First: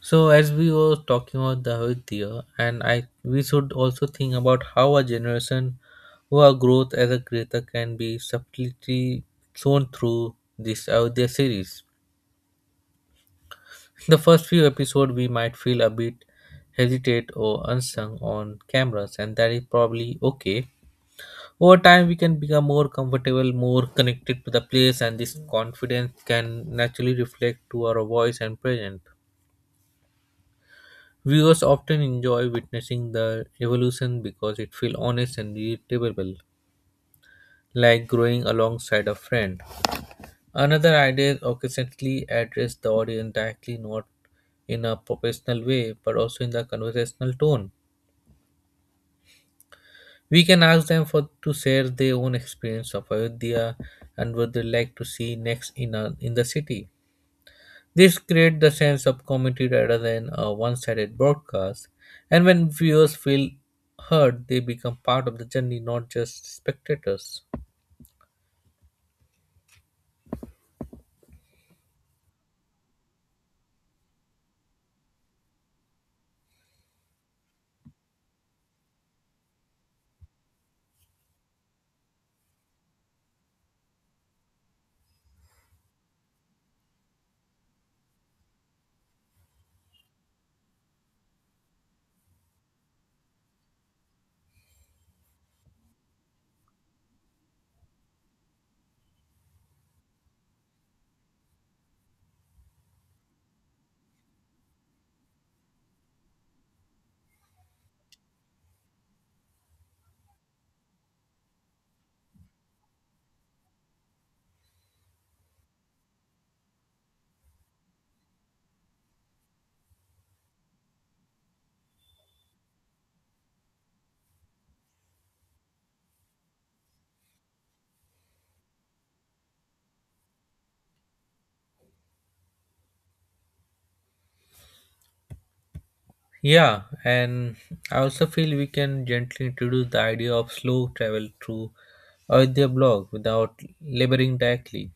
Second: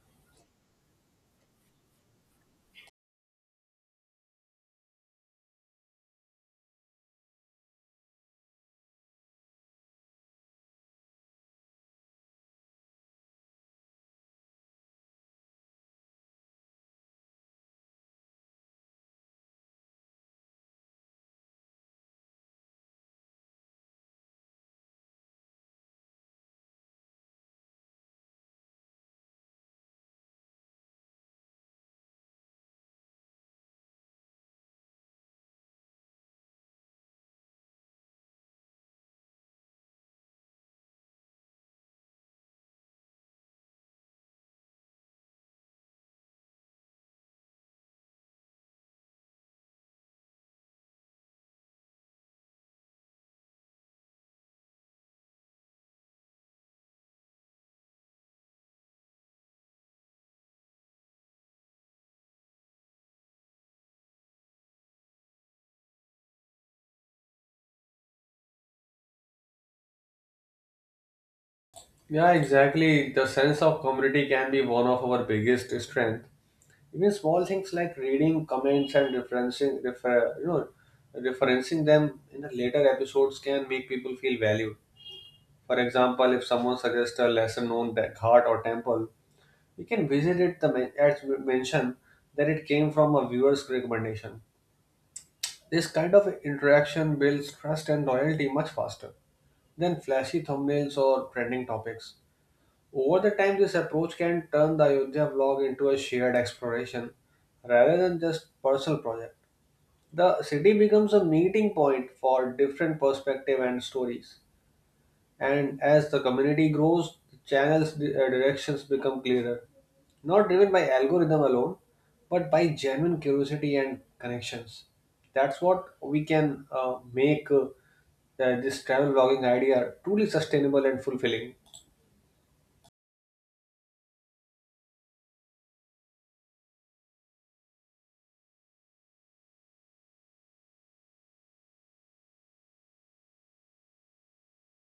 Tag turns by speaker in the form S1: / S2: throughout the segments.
S1: So as we were talking about the Avidya, and I we should also think about how a generation or a growth as a creator can be subtly shown through this Avidya series. The first few episodes we might feel a bit hesitate or unsung on cameras, and that is probably okay. Over time we can become more comfortable, more connected to the place, and this confidence can naturally reflect to our voice and presence. Viewers often enjoy witnessing the evolution because it feels honest and relatable, like growing alongside a friend. Another idea, occasionally address the audience directly, not in a professional way, but also in the conversational tone. We can ask them for to share their own experience of Ayodhya and what they like to see next in the city. This creates the sense of community rather than a one-sided broadcast. And when viewers feel heard, they become part of the journey, not just spectators.
S2: Yeah, exactly. The sense of community can be one of our biggest strength. Even small things like reading comments and referencing, refer, you know, referencing them in the later episodes can make people feel valued. For example, if someone suggests a lesser-known ghat or temple, we can visit it as we mention that it came from a viewer's recommendation. This kind of interaction builds trust and loyalty much faster than flashy thumbnails or trending topics. Over the time, this approach can turn the Ayodhya vlog into a shared exploration rather than just personal project. The city becomes a meeting point for different perspective and stories. And as the community grows, the channel's directions become clearer, not driven by algorithm alone, but by genuine curiosity and connections. That's what we can make this travel vlogging idea truly sustainable and fulfilling.
S1: Yeah, and I also feel we can gently introduce the idea of slow travel through Ayodhya blog without laboring directly.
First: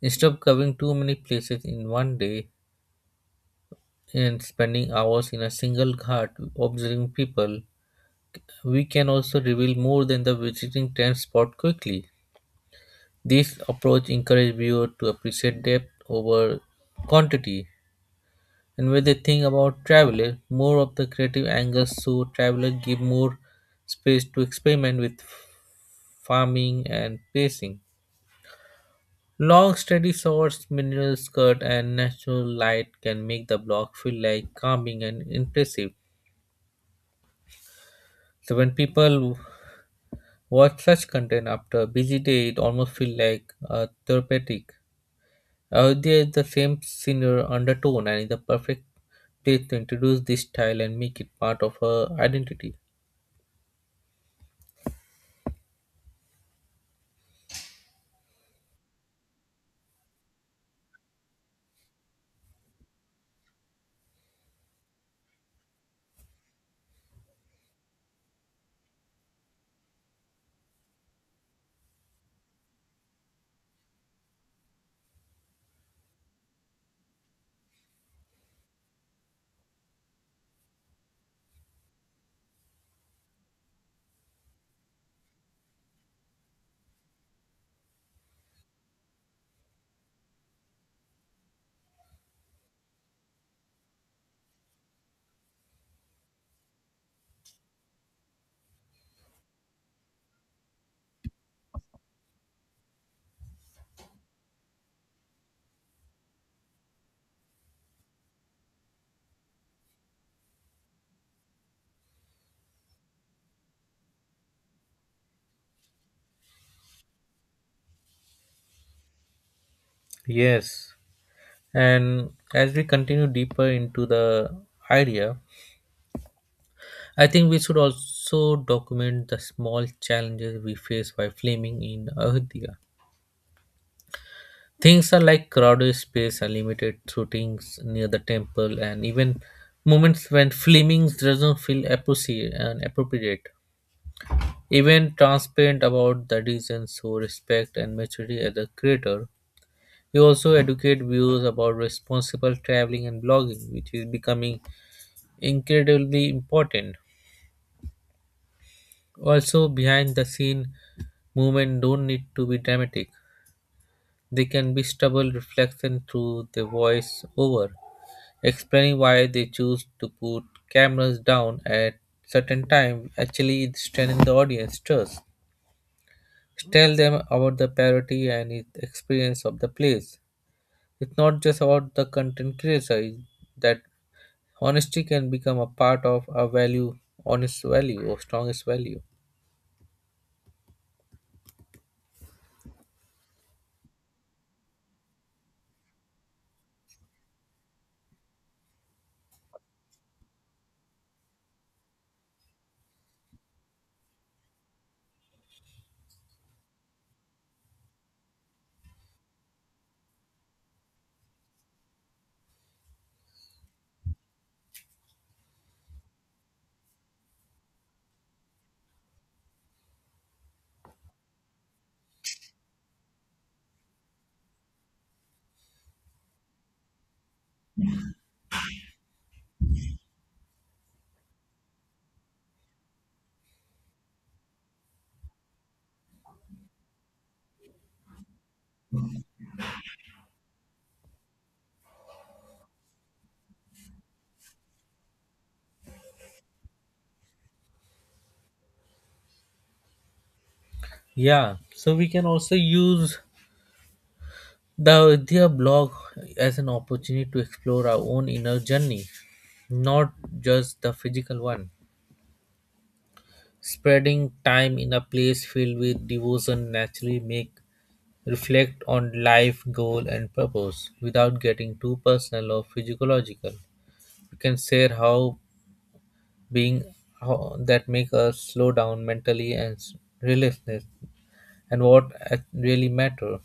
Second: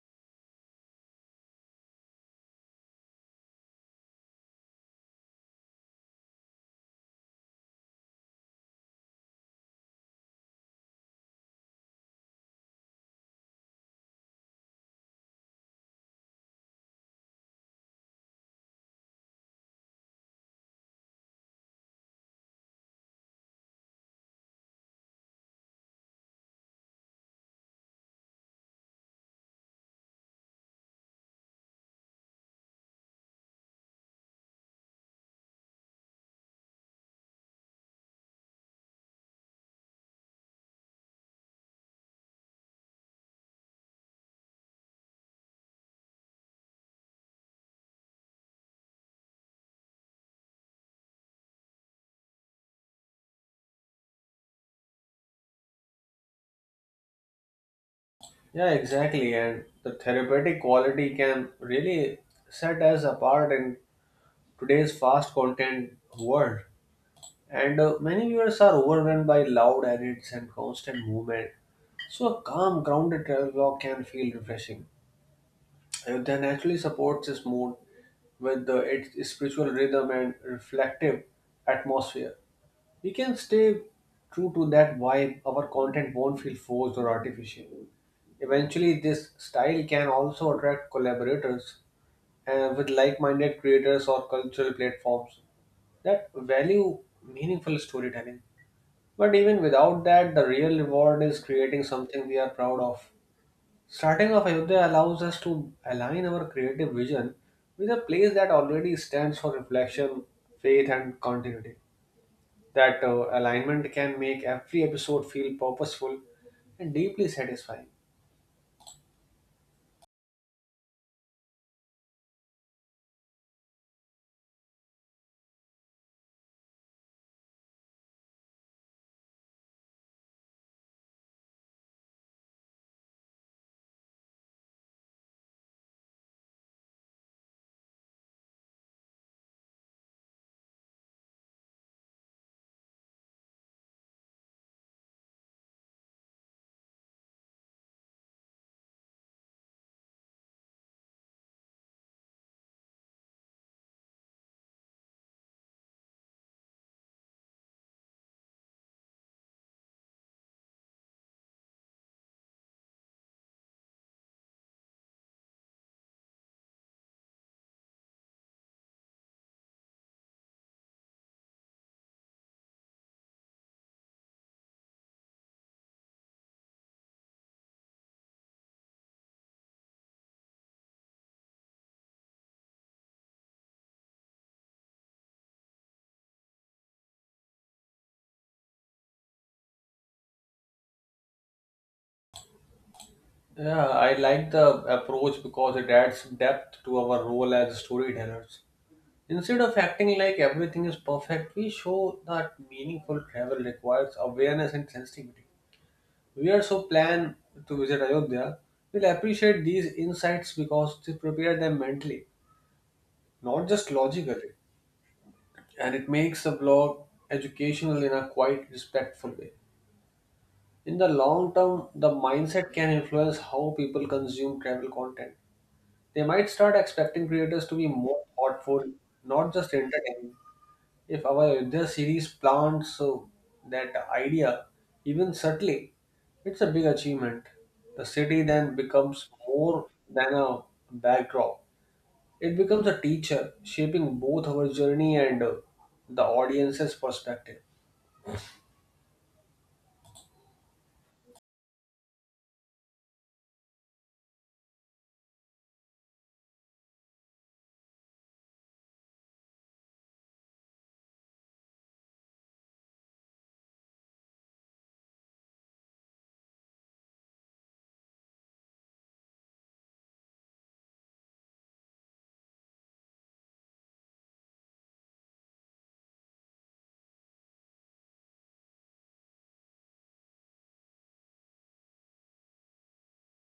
S1: Instead of covering too many places in one day and spending hours in a single ghat observing people, we can also reveal more than the visiting 10 spot quickly. This approach encourages viewers to appreciate depth over quantity, and when they think about travelers, more of the creative angles so travelers give more space to experiment with farming and pacing. Long, steady shots, mineral skirt, and natural light can make the block feel like calming and impressive. So when people watch such content after a busy day, it almost feels like a therapeutic. There is the same senior undertone and is the perfect place to introduce this style and make it part of her identity.
S2: Yeah, exactly. And the therapeutic quality can really set us apart in today's fast content world. And many viewers are overwhelmed by loud edits and constant movement. So a calm, grounded travel vlog can feel refreshing. Ayodhya naturally supports this mood with its spiritual rhythm and reflective atmosphere. We can stay true to that vibe, our content won't feel forced or artificial. Eventually, this style can also attract collaborators with like minded creators or cultural platforms that value meaningful storytelling. But even without that, the real reward is creating something we are proud of. Starting off Ayodhya allows us to align our creative vision with a place that already stands for reflection, faith, and continuity. That alignment can make every episode feel purposeful and deeply satisfying.
S1: Yes. And as we continue deeper into the idea, I think we should also document the small challenges we face while filming in Ayodhya. Things are like crowded space and limited shootings near the temple, and even moments when filming doesn't feel appropriate. And appropriate. Even transparent about the reasons so respect and maturity as a creator. He also educate viewers about responsible traveling and blogging, which is becoming incredibly important. Also, behind the scene movement don't need to be dramatic. They can be stubble reflection through the voice over, explaining why they choose to put cameras down at certain time actually strengthening the audience trust. Tell them about the parody and its experience of the plays. It's not just about the content creator, it's that honesty can become a part of a value, honest value, or strongest value.
S2: Yeah, I like the approach because it adds depth to our role as storytellers. Instead of acting like everything is perfect, we show that meaningful travel requires awareness and sensitivity. We also plan to visit Ayodhya. We'll appreciate these insights because they prepare them mentally, not just logically. And it makes the blog educational in a quite respectful way. In the long term, the mindset can influence how people consume travel content. They might start expecting creators to be more thoughtful, not just entertaining. If our Ayodhya series plants that idea, even subtly, it's a big achievement. The city then becomes more than a backdrop, it becomes a teacher, shaping both our journey and the audience's perspective.
S1: Yeah, so we can also use the Vidya blog as an opportunity to explore our own inner journey, not just the physical one. Spreading time in a place filled with devotion naturally make reflect on life, goal, and purpose without getting too personal or physiological. We can share how being how that make us slow down mentally relentlessness and what really matter.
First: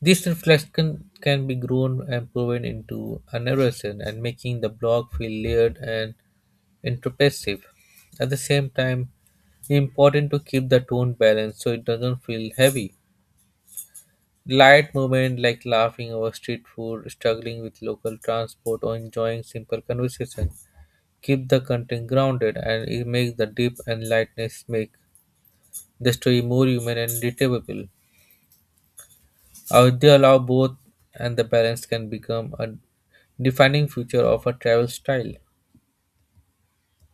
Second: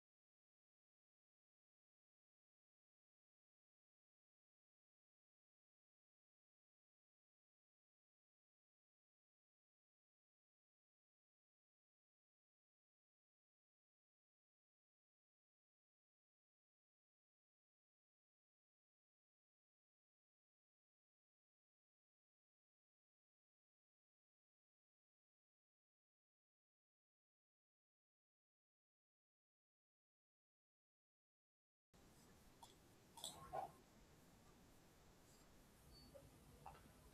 S1: This reflection can be grown and proven into a narration and making the blog feel layered and introspective. At the same time, it's important to keep the tone balanced so it doesn't feel heavy. Light moments like laughing over street food, struggling with local transport, or enjoying simple conversation keep the content grounded, and it makes the depth and lightness make the story more human and relatable. They allow both, and the balance can become a defining feature of a travel style.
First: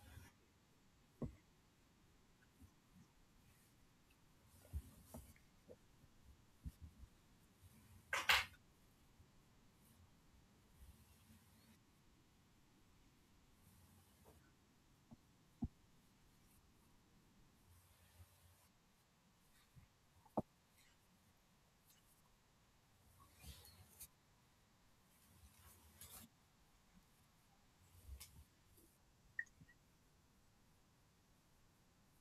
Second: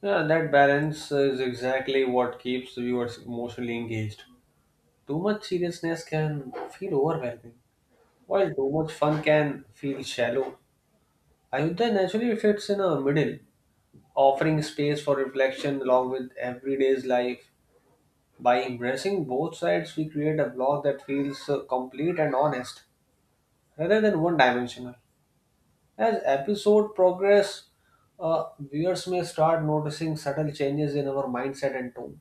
S2: Yeah, that balance is exactly what keeps viewers emotionally engaged. Too much seriousness can feel overwhelming, while too much fun can feel shallow. Ayodhya naturally fits in a middle, offering space for reflection along with everyday's life. By embracing both sides, we create a blog that feels complete and honest, rather than one-dimensional. As episode progress, uh, viewers may start noticing subtle changes in our mindset and tone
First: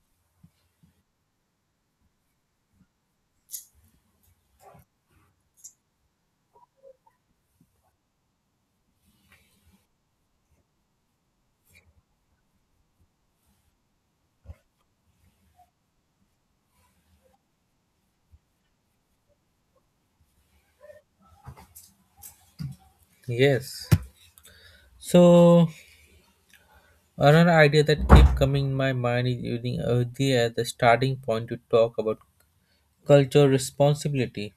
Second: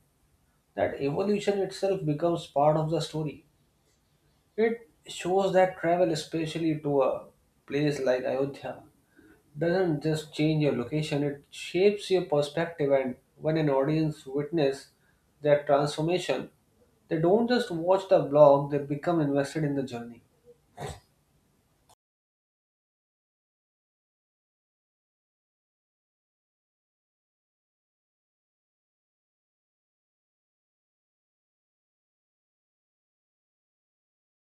S2: that evolution itself becomes part of the story. It shows that travel, especially to a place like Ayodhya, doesn't just change your location, it shapes your perspective. And when an audience witness that transformation, they don't just watch the vlog, they become invested in the journey.
S1: Yes. So another idea that keep coming in my mind is using Ayodhya as the starting point to talk about cultural responsibility.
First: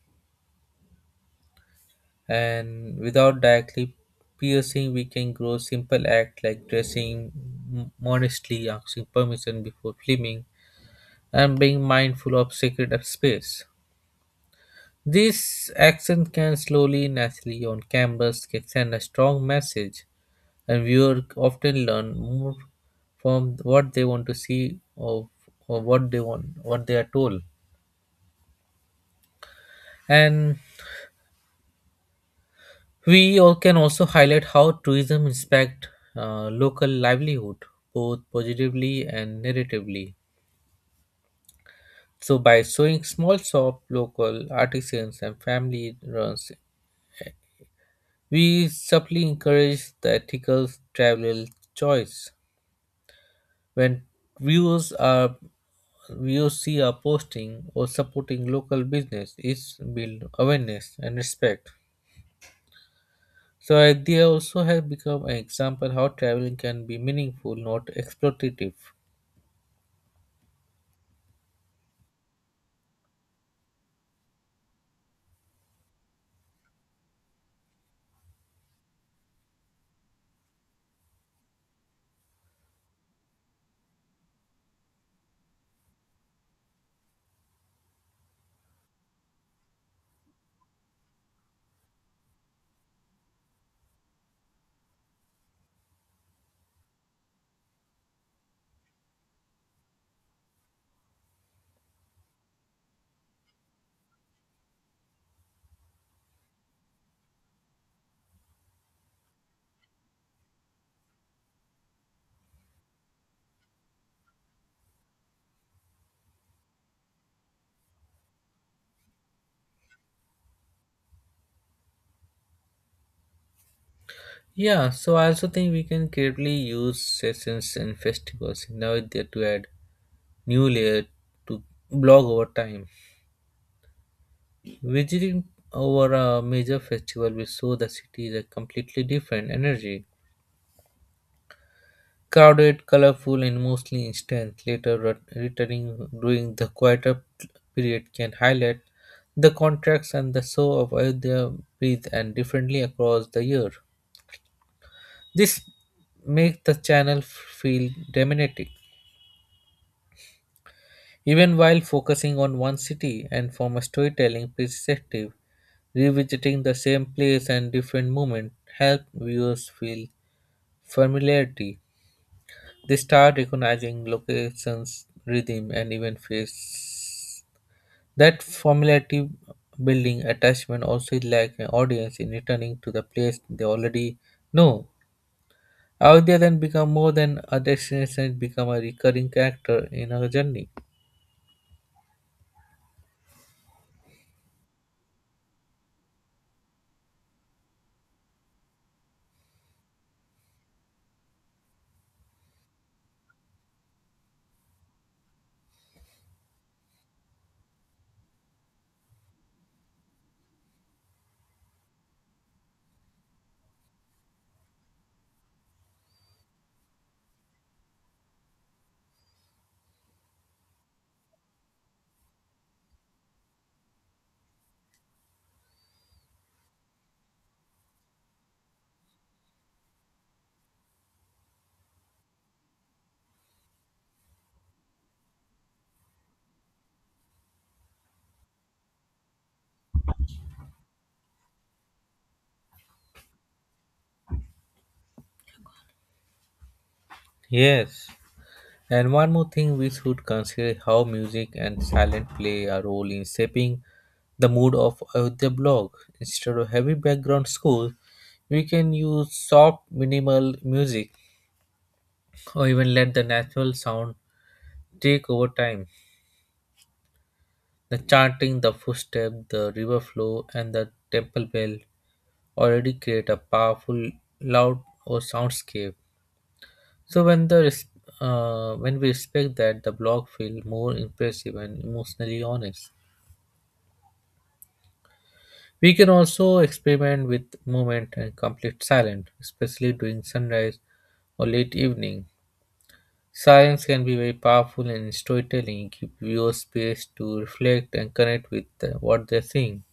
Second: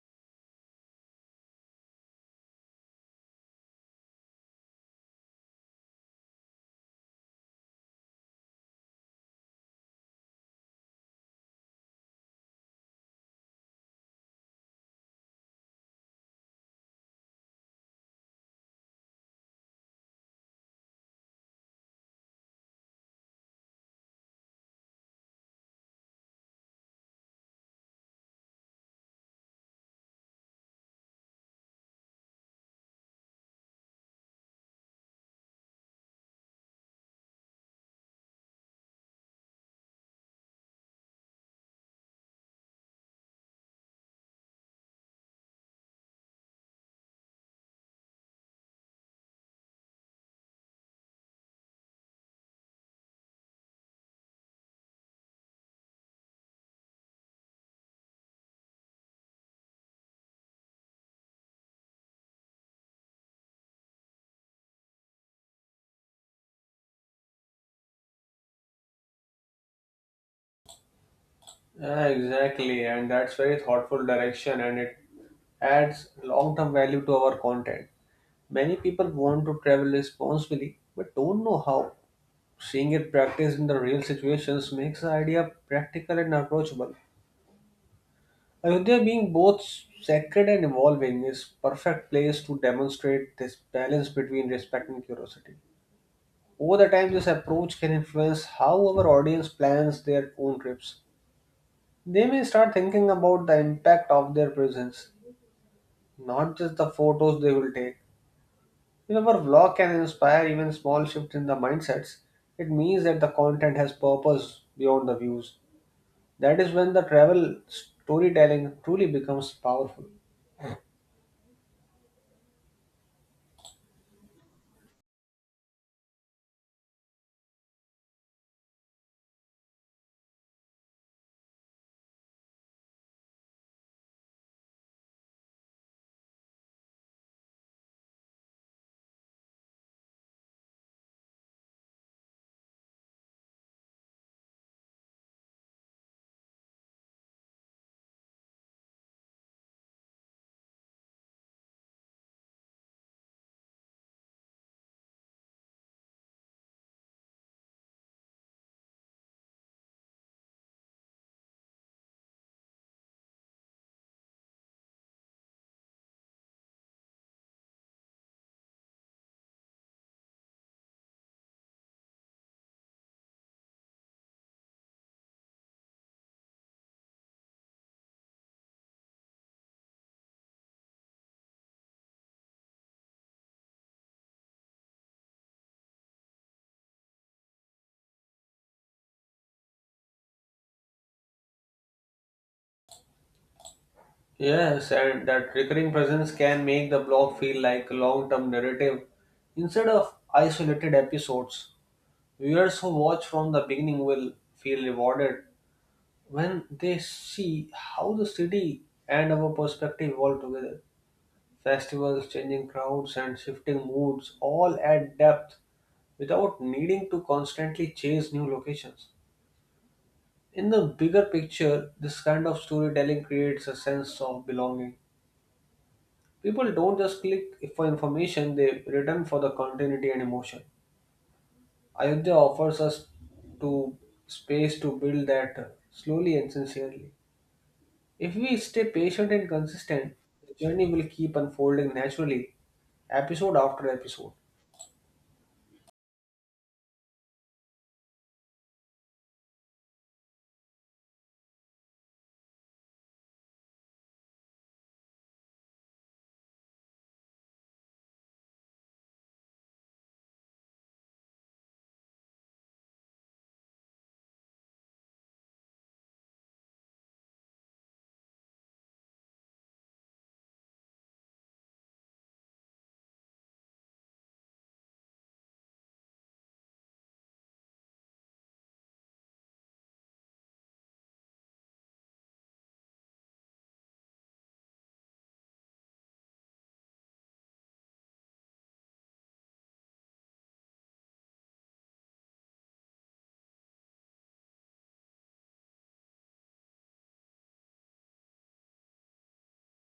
S1: And without directly piercing, we can grow simple acts like dressing modestly, asking permission before filming, and being mindful of sacred space. This action can slowly naturally on canvas can send a strong message, and viewers often learn more from what they want to see or what they want what they are told. And we all can also highlight how tourism impacts local livelihood, both positively and negatively. So, by showing small shop, local artisans, and family runs, we subtly encourage the ethical travel choice. When viewers are viewers see our posting or supporting local business, it builds awareness and respect. So they also has become an example how traveling can be meaningful, not exploitative.
S2: Yeah, exactly, and that's very thoughtful direction, and it adds long-term value to our content. Many people want to travel responsibly but don't know how. Seeing it practiced in the real situations makes the idea practical and approachable. Ayodhya, being both sacred and evolving, is perfect place to demonstrate this balance between respect and curiosity. Over the time, this approach can influence how our audience plans their own trips. They may start thinking about the impact of their presence, not just the photos they will take. If our vlog can inspire even small shifts in the mindsets, it means that the content has purpose beyond the views. That is when the travel storytelling truly becomes powerful.
S1: Yeah, so I also think we can creatively use sessions and festivals now there to add new layer to blog over time. Visiting over a major festival will show the city a completely different energy, crowded, colorful, and mostly instant. Later, returning during the quieter period can highlight the contracts and the show of Ayodhya breathe and differently across the year. This makes the channel feel dramatic, even while focusing on one city. And from a storytelling perspective, revisiting the same place and different moment help viewers feel familiarity. They start recognizing locations, rhythm, and even face. That familiarity building attachment also is like an audience in returning to the place they already know. Ayodhya then become more than a destination; it become a recurring character in our journey.
S2: Yes, and that recurring presence can make the blog feel like a long term narrative instead of isolated episodes. Viewers who watch from the beginning will feel rewarded when they see how the city and our perspective evolve together. Festivals, changing crowds, and shifting moods all add depth without needing to constantly chase new locations. In the bigger picture, this kind of storytelling creates a sense of belonging. People don't just click for information, they return for the continuity and emotion. Ayodhya offers us to space to build that slowly and sincerely. If we stay patient and consistent, the journey will keep unfolding naturally, episode after episode.
S1: Yes. And one more thing we should consider how music and silent play a role in shaping the mood of the blog. Instead of heavy background score, we can use soft minimal music or even let the natural sound take over time. The chanting, the footstep, the river flow, and the temple bell already create a powerful loud or soundscape. So when when we respect that, the blog feel more impressive and emotionally honest. We can also experiment with movement and complete silence, especially during sunrise or late evening. Silence can be very powerful in storytelling, give viewers space to reflect and connect with what they're seeing.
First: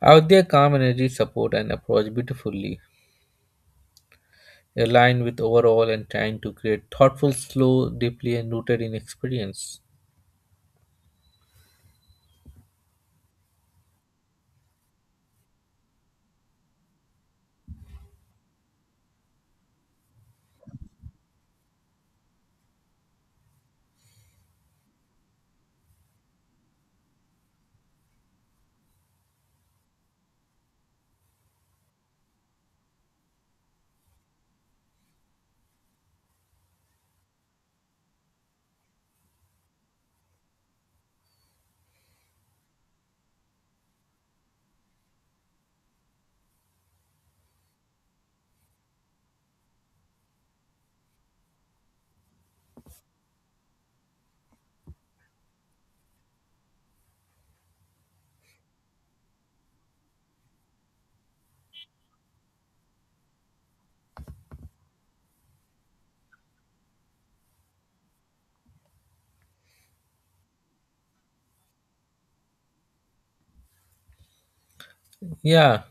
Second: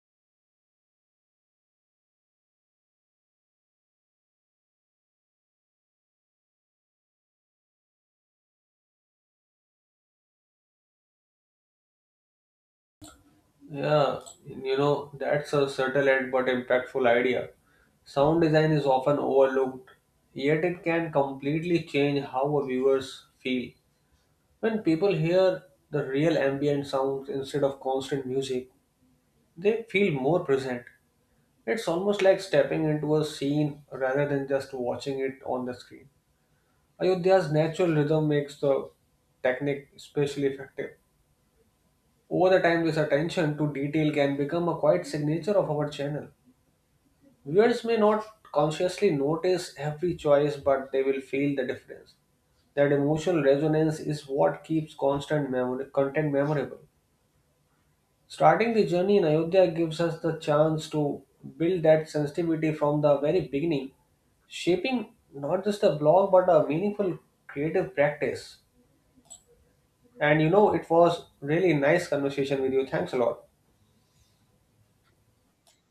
S1: Out there, calm energy support and approach beautifully, aligned with overall and trying to create thoughtful, slow, deeply and rooted in experience.
S2: Yeah, you know, that's a subtle and but impactful idea. Sound design is often overlooked, yet it can completely change how a viewers feel. When people hear the real ambient sounds instead of constant music, they feel more present. It's almost like stepping into a scene rather than just watching it on the screen. Ayodhya's natural rhythm makes the technique especially effective. Over the time, this attention to detail can become a quiet signature of our channel. Viewers may not consciously notice every choice, but they will feel the difference. That emotional resonance is what keeps constant memory, content memorable. Starting the journey in Ayodhya gives us the chance to build that sensitivity from the very beginning, shaping not just a blog but a meaningful creative practice. And you know, it was really nice conversation with you. Thanks a lot.
S1: Yeah,